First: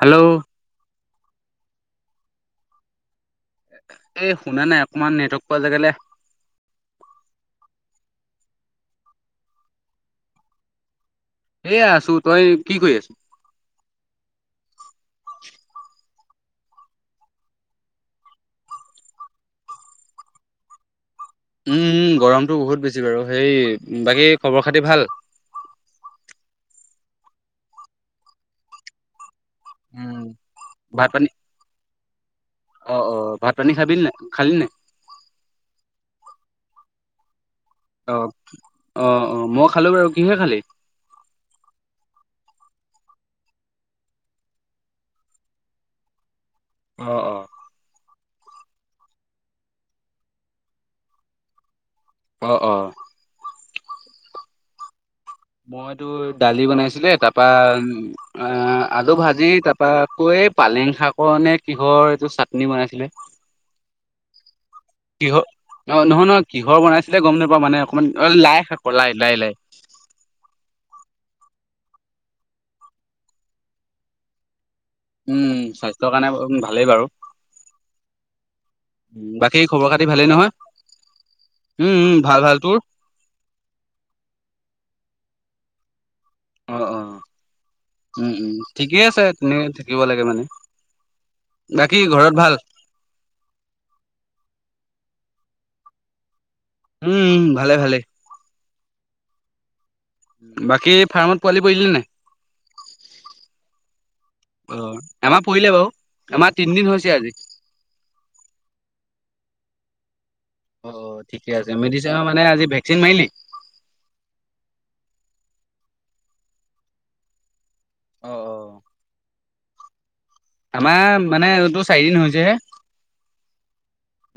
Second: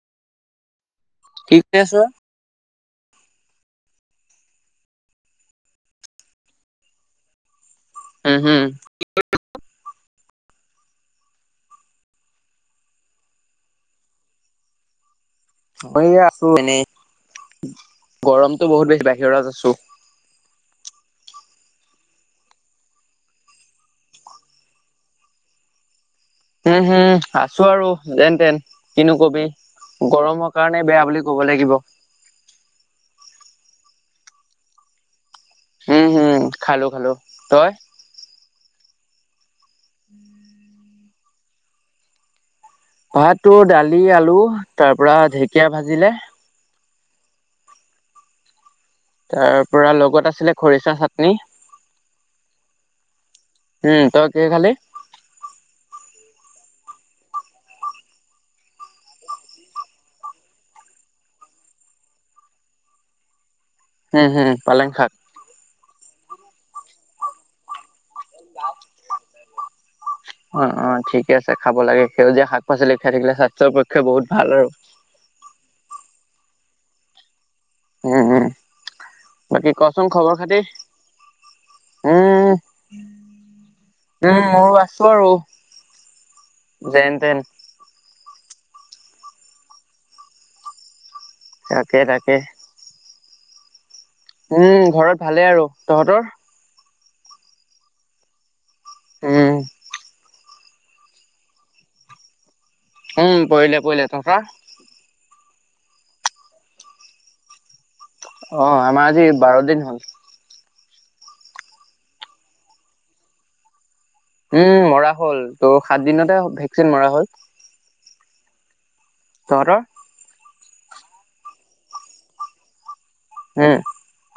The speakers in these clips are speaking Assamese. হেল্ল' ঠিক আছ এই শুনা নাই অকণমান নেটৱৰ্ক পোৱা যগেলে উম হম এয়া আছো তই কি কৰি আছো মই আছো এনেই গৰমতটো বহুত বেছি বাহিৰত আছো উম গৰমতটো বহুত বেছি বাৰু সেই বাকী খবৰ খাতি ভাল উম হুম আছো আৰু যেন তেন কিনো কবি উম গৰমৰ কাৰণে বেয়া ভাত পানী বুলি ক'ব লাগিব অ অ ভাত পানী খাবিল নে খালি নে উম হুম খালো খালো তই অ অ অ মই খালো বাৰু কিহে খালি ভহাত তো দালি আলু তাৰ পৰাৰা ঢেকীয়া ভাজিলে অ অ তাৰ পৰা লগত আছিলে খৰিচা চাটনি অ অ উম তই কি খালি মইতো দালি বনাইছিলে তাৰপা অ আজু ভাজি তাৰপা আকৌ এই পালেং শাকৰ নে কিহৰ এইটো চাটনি বনাইছিলে উুম হুম পালেং শাক কিহৰ অ নহয় নহয় কিহৰ বনাইছিলে গম নাপাওঁ মানে অকণমান লাই শাক লাই লাই লাই অ অ ঠিকে আছে খাব লাগে সেউজীয়া শাক পাচলি খাই থাকিলে স্বাস্থ্যৰ পক্ষে বহুত ভাল আৰু উম স্বাস্থ্যৰ কাৰণে ভালেই বাৰু উম উম বাকী খবৰ খাতি ভালেই নহয় উম ভাল ভাল তোৰ উম মই আছো আৰু অ', যেন অ'। তেন উম, উম, ঠিকেই আছে তেনে থাকিব লাগে মানে তাকে বাকী তাকে ঘৰত ভাল উম, ঘৰত ভালে আৰু তহঁতৰ উম, ভালে ভালে [unintelligible] বাকী, ফাৰ্মত পোৱালি পৰিলি নাই উম, পৰিলে, পৰিলে, তহতৰ অ', আমাৰ পৰিলে বাৰু আমাৰ তিনিদিন হৈছে আজি অ', আমাৰ আজি বাৰ দিন হ'ল অ', ঠিকে আছে, মেডিচিনৰ মানে আজি ভেকচিন মাৰিলি উম, মৰা হ'ল তোৰ সাত দিনতে ভেকচিন মৰা হ'ল অ', [unintelligible] আমাৰ মানে, এইটো চাৰিদিন হৈছে হে হম,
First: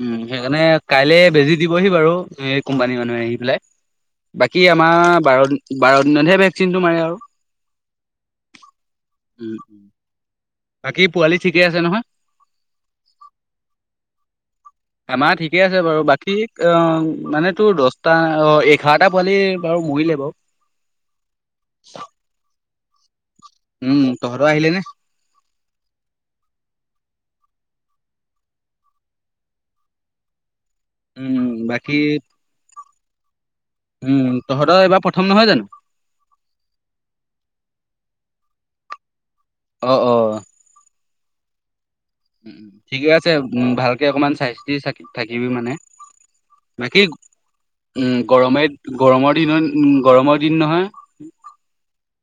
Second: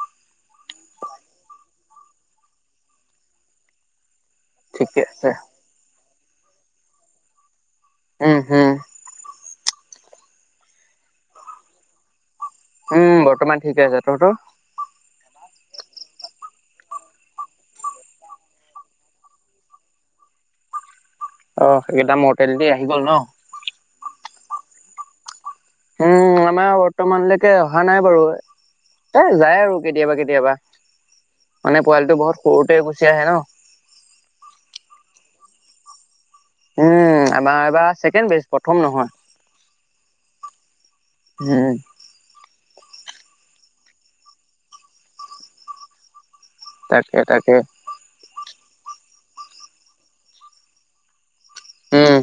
উম, সেইকাৰণে কাইলে বেজি দিবহি বাৰু এই কোম্পানী মানুহে আহি পেলাই বাকী, আমাৰ ঠিকে আছে বাৰ বাৰ দিনতহে ভেকচিনটো মাৰে আৰু উম, হম উ, বাকী পোৱালি ঠিকেই আছে নহয়? উম, বৰ্তমান ঠিকে আছে তহতৰ? আমাৰ ঠিকে আছে বাৰু, বাকী অ মানে তোৰ দহটা অ এঘাৰটা পোৱালি বাৰু মৰিলে বা অ ', সেইকেইটা মোৰ [unintelligible] দি আহি গ'ল ন উম, তহৰ আহিলে নে? উম, আমাৰ বৰ্তমানলৈকে অহা নাই বাৰু এ যায় আৰু কেতিয়াবা কেতিয়াবা উম মানে, বাকী পোৱালিটো বহুত সৰুতে গুচি আহে ন উম, তহৰ এবাৰ প্ৰথম নহয় জানো? উম, আমাৰ এইবাৰ ছেকেণ্ড বে প্ৰথম নহয় অ', অ', উম, উ ঠিকে আছে। ভালকে অকণমান চাই্চিথি থাকিবি মানে, বাকি তাকে তাকে উম, গৰমে, গৰমৰ দিন, গৰমৰ দিন নহয় উম,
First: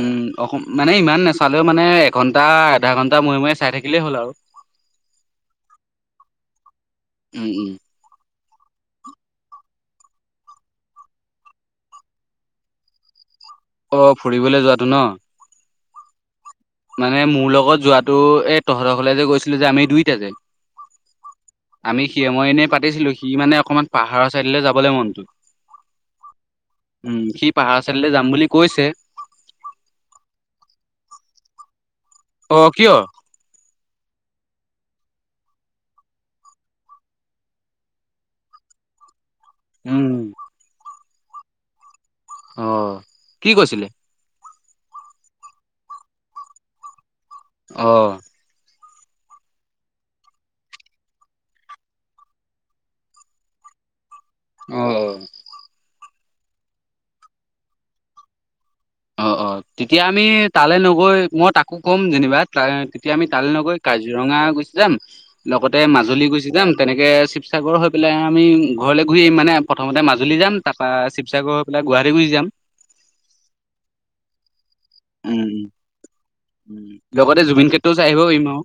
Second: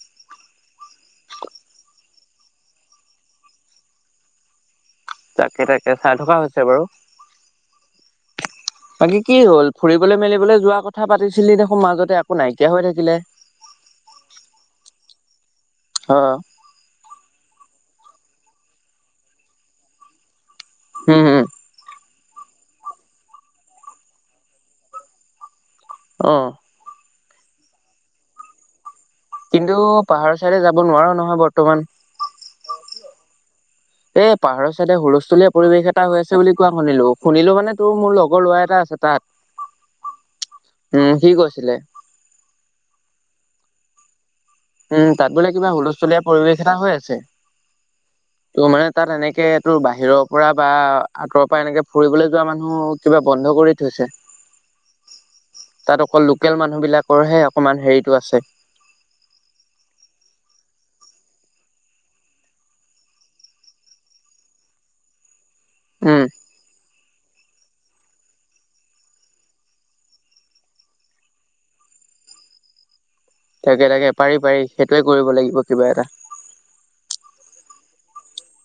উম, অ', মানে ইমান নাচালেও মানে এঘণ্টা আধা ঘণ্টা মূৰে মূৰে চাই থাকিলেই হ'ল আৰু। উ তাকে, তাকে, চাই থকা হৈছে বাৰু। উম, উম বাকী কি হল, ফুৰিবলৈ মেলিবলৈ যোৱা কথা পাতিছিলি দেখোন মাজতে একো নাইকিয়া হৈ থাকিলে। অ', ফুৰিবলৈ যোৱাতটো ন। অ', মানে, মোৰ লগত যোৱাতটো এই তহতঘৰলে যে গৈছিলো যে আমি দুইটা যে হম, হুম, আমি সি ময় এনেই পাতিছিলো। সি মানে অকনমান পাহাৰৰ চাইডলৈ যাবলৈ মন অ', উম, সি পাহাৰ চাইডৰলৈ যাম বুলি কৈছে কিন্তু, পাহাৰৰ ছাইে যাব নোৱাৰো নহয় বৰ্তমান অ', কিয়,? এ পাহাৰৰ চাইডে হুলস্থুলীয়া পৰিৱেশ এটা হৈ আছে বুলি কোৱা শুনিলো, শুনিলো মানে তোৰ মোৰ লগৰ ল'ৰা এটা আছে তাত। উম, উম, সি কৈছিলে। অ', কি কৈছিলে। উম তাত বোলে কিবা হুলস্থুলীয়া পৰিৱেশ এটা হৈ আছে। অঁ ত' মানে তাত এনেকে তোৰ বাহিৰৰ পৰা বা আঁতৰৰ পৰা এনেকে ফুৰিবলৈ যোৱা মানুহ, কিবা বন্ধ কৰি থৈছে। অ তাত অকল লোকেল মানুহবিলাকৰহে অকমান হেৰিতটো আছে। অঁ অঁ তেতিয়া আমি তালৈ নগৈ মই তাকো ক'ম যেনিবা। তেতিয়া আমি তালৈ নগৈ কাজিৰঙা গুচি যাম। লগতে উম মাজুলী গুচি যাম। তেনেকৈ শিৱসাগৰ হৈ পেলাই আমি ঘৰলৈ ঘূৰি মানে প্ৰথমতে মাজুলী যাম। তাৰপৰা শিৱসাগৰ, এইা গুৱাহাটী গুচি যাম। তাকে তাকে, পাৰি পাৰি সেইটোৱে কৰিব উম লাগিব উম কিবা এটা। উম, লগতে জুবিন ক্ষেত্ৰটোও চাই আহিব লাগিব আৰু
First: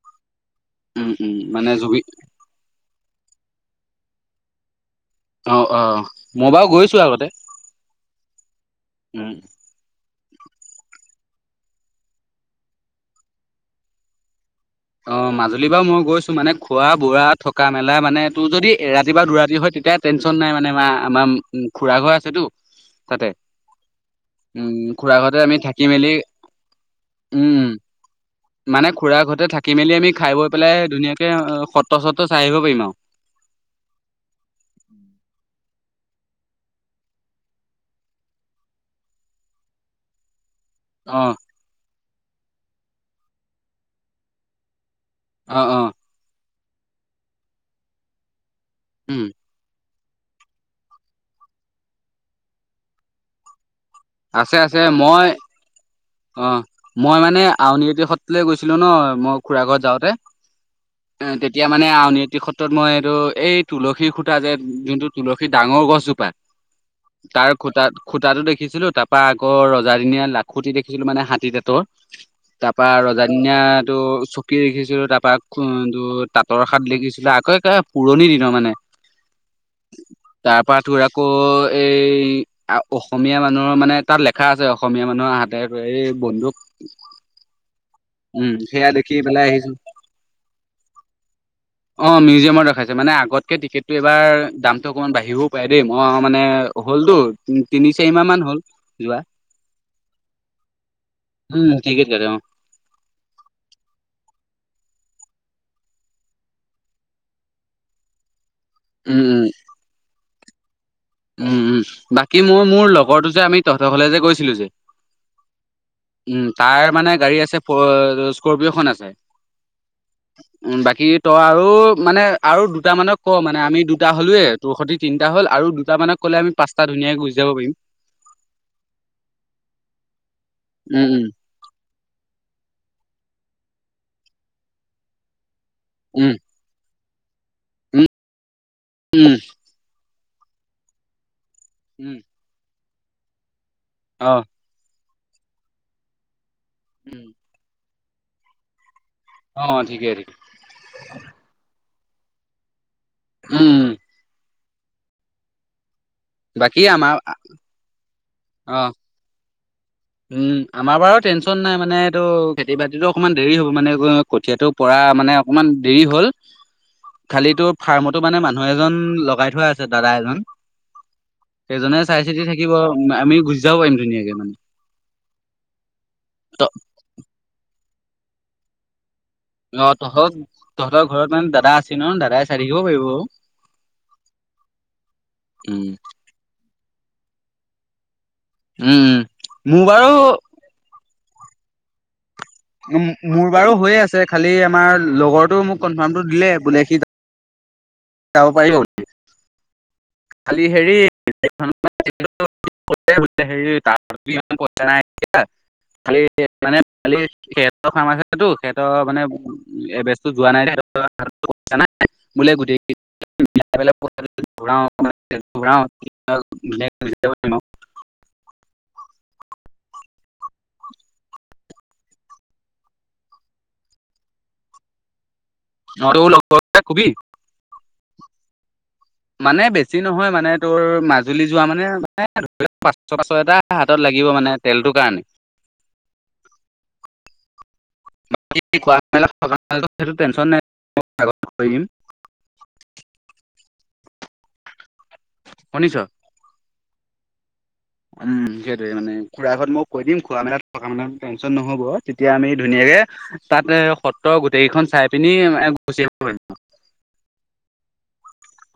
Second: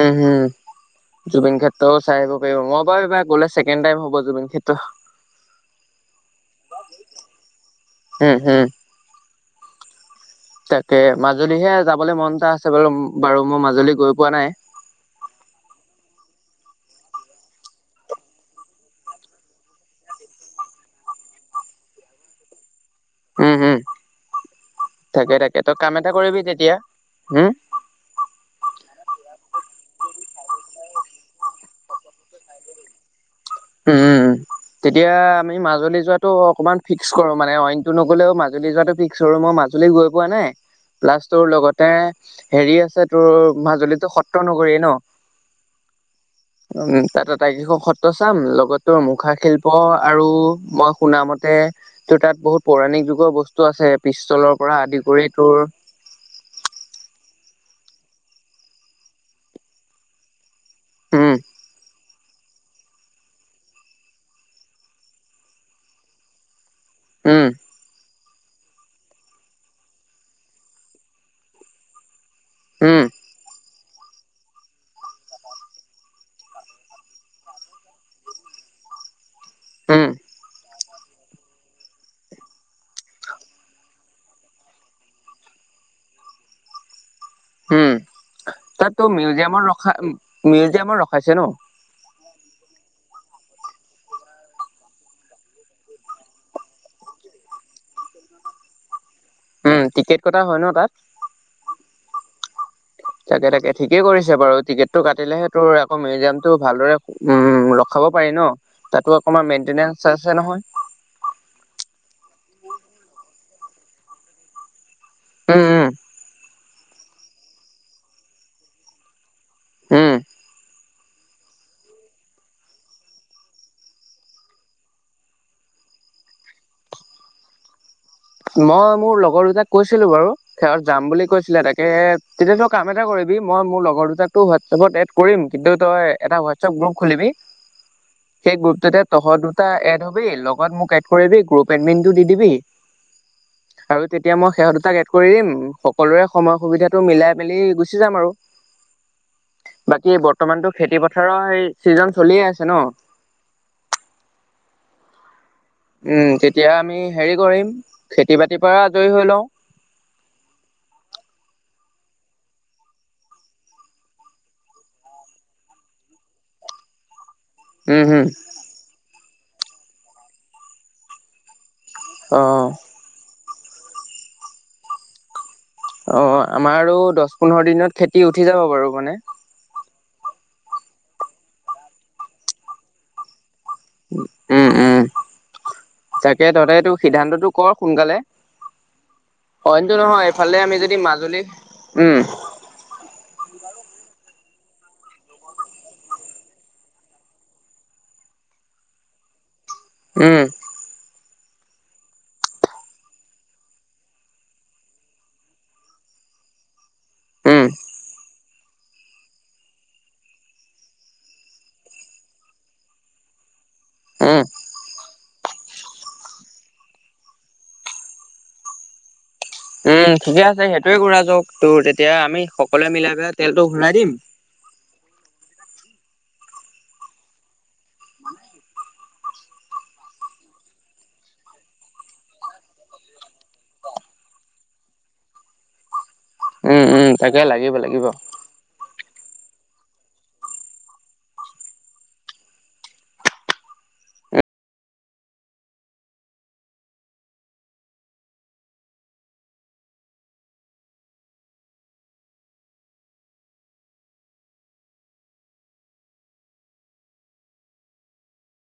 উম হুম উম জুবিন মানে জুবি ক্ষেএ চাই আহিব মই বাৰুব গ'লে ছেকেণ্ড টাইম হ'ব জুবিন ক্ষেএ অ অ মই বাৰু গৈছো আগতে, উম, হুম, উ, তাকে মাজুলীহে যাবলৈ মন এটা আছে বাৰু বাৰু মই মাজুলী গৈ পোৱা নাই। অ মাজুলী বাৰ মই গৈছো মানে। খোৱা বোৱা থকা মেলা মানে তোৰ যদি এ ৰাতি বা দুৰাতি হয় তেতিয়া। টেনচন নাই মানে আ, আমাৰ খুৰা ঘৰ আছেতো তাতে উম, হুম, উম, খুৰা তাকে ঘৰতে আমি তাকে তই থাকি কাম এটা মেলি, কৰিবি তেতিয়া, হুম, উম, মানে খুৰা ঘৰতে থাকি মেলি আমি খাই বৈ পেলাই ধুনীয়াকে অ সত্ৰ চত্ৰ চাই আহিব পাৰিম আৰু। উম, উম তেতিয়া আমি মাজুলী যোৱাতো অকনমান ফিক্স কৰো মানে। অইনতটো নগলেও মাজুলী যোৱা টো ফিক্স কৰো মই মাজুলী গৈ পোৱা নাই। প্লাছ অ', তোৰ লগতে হেৰি আছে তোৰ মাজুলীতো সত্ৰ নগৰি ন। অ অ উম তা এটাই কেইখন সত্ৰ চাম লগতে উম, মুখা খেল আৰু মই শুনা মতে ত তাত বহুত পৌৰাণিক যুগৰ বস্তু, আছে আছে পিষ্টলৰ আছে পৰা আদি মই কৰি তোৰ, অ', মই মানে আউনীআটি সত্ৰলৈ গৈছিলো ন মই খুৰা ঘৰত যাওঁতে। উম তেতিয়া মানে আউনীআটি স ত্ৰত মই এইটো এই তুলসীৰ খুতা যে, যোনটো তুলসীৰ ডাঙৰ গছজোপা। উম তাৰ খুটা খুটাটো দেখিছিলো, তাৰ পৰা আগৰ ৰজাদিনীয়া লাখুটি দেখি ছিলো মানে হাতী দাতৰ। তাৰপা উম ৰজাদিনিয়াটো চকী দেখিছিলো তাৰপা তাঁতৰ খাত দেখিছিলো, আকৌ একে পুৰণি দিনৰ মানে। উম তাৰ পৰা তোৰ আকৌ এই অসমীয়া মানুহৰ মানে তাত লেখা আছে অসমীয়া মানুহৰ হাত এই বন্ধুক উম। সেয়া তাত তো দেখি পেলাই মিউজিয়ামত আহিছো ৰখা মিউজিয়ামত ৰখাইছে ন। অ', মিউজিয়ামত ৰখাইছে মানে আগতকে টিকেটটো এবাৰ দামটো অকমান বাঢ়িবও পাৰে দেই। মই মানে হ'লতো। উম, তিনি চাৰি মাহ মান হল যোৱা। উম টিকেট কটা হয় ন তাত। উম, টিকেট কাতে উম। তাকে তাকে ঠিকেই কৰিছে বাৰু, টিকেটটো কাটিলেহে তোৰ আকৌ মিউজিয়ামটো ভালদৰে উম, ৰখাব পাৰি ন, তাতো উম উম অকণমান মেইনটেনেন্ঞ্চ আছে নহয়। উম। বাকী মই মোৰ লগৰটো যে আমি তহতৰ ঘৰলে যে গৈছিলো যে। উম উম। উম, তাৰ মানে গাড়ী আছে স্কৰপিঅ খন আছে। উম উম, বাকী তই আৰু মানে আৰু দুটা মানক ক, মানে আমি দুটা হ'লয়েই, তোৰ সতি তিনিটা হ'ল আৰু তাৰমানে মানে ক'লে আমি পাঁচটা ধুনীয়াকৈ যাব পাৰিম। মই মোৰ লগৰ দুটাক কৈছিলো বাৰু, সিহঁত যাম উম বুলি উম কৈছিলে। তাকে তেতিয়া তই কাম এটা কৰিবি, মই মোৰ লগৰ দুটাকো হোৱাটছএপত এড কৰিম, কিন্তু তই এটা গ্ৰুপ খুলিবি, উম সেই গ্ৰুপটোতে উম উম তহঁত দুটা এড হবি, লগত মোক এড কৰিবি, গ্ৰুপ এডমিনটো উম দি দিবি আৰু তেতিয়া অ মই সেহঁত দুটাক এড কৰি দিম, সকলোৰে সময় সুবিধাটো উম মিলাই মেলি গুছি গুছি যাম আৰু, অ ঠিকে বাকি ঠিকে বৰ্তমানতো খেতি পথাৰৰ সেই চিজন চলিয়েই আছে ন? উম। উম তেতিয়া বাকী আমি আমাৰ হেৰি কৰিম, খেতি বাতিৰ অ পৰা আজৰি হৈ লওঁ। উম আমাৰ বাৰু টেনচন নাই, মানে এইটো খেতি বাতিতো অকণমান দেৰি হ'ব। মানে কঠীয়াটো পৰা মানে অকমান দেৰি হ'ল, খালিটো উম ফাৰ্মতো হম মানে মানুহ এজন লগাই থোৱা আছে দাদা এজন। সেইজনে চাই অ চিতি থাকিব, আমি গুছি যাব পাৰিম ধুনীয়াকে মানে। অ' ত আমা আৰু দহ পোন্ধৰ দিনত খেতি উঠি যাব বাৰু মানে। অ' তহঁত তহঁতৰ ঘৰত মানে দাদা আছে ন, দাদাই চাই থাকিব পাৰিব। উম। তেতিয়া তহ'তে সেইটো সিদ্ধান্তটো কৰ সোনকালে। উম। উম। মোৰ অইনটো বাৰু নহয়, এইফালে আমি যদি মাজুলী, উম। মোৰ বাৰু হৈয়ে আছে, খালি আমাৰ লগৰটো মোক কনফাৰ্মটো দিলে। বোলে সি যাব পাৰিব উম। খালী হেৰি। [unintelligible] [inaudible] [unintelligible] উম সিহঁতৰ মানে এইবেছটো যোৱা নাই। [unintelligible] বোলে গোটে উম [inaudible] উম ঠিকেই আছে, সেইটোৱেই কৰা যাওঁক। তোৰ তেতিয়া আমি সকলোৱে মিলাই পেলাই তেলটো ভৰাই দিম। [unintelligible] মানে বেছি নহয় মানে তোৰ মাজুলী যোৱা মানে মানে পাচঁশ পাচঁশ এটা হাতত লাগিব মানে তেলটোৰ কাৰণে। উম উম তাকে লাগিব লাগিব। েই টেন নাই দি [unintelligible] শুনিছ? উম সেইটোৱে মানে খুৰা ঘৰত মই কৈ দিম খোৱা মেলাত থকা মেলাত টেনশ্যন নহ'ব। তেতিয়া আমি ধুনীয়াকে তাত সত্ৰ গোটেইকিখন চাই পিনি গুচিআহিব পাৰিম আৰু।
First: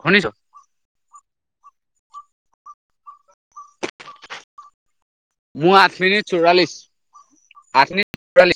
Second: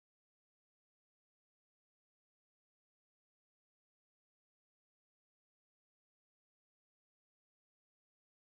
শুনিছ? মোৰ আঠ মিনিট চৌৰাল্লিশ আঠ মিনিট চৌৰাল্লিশ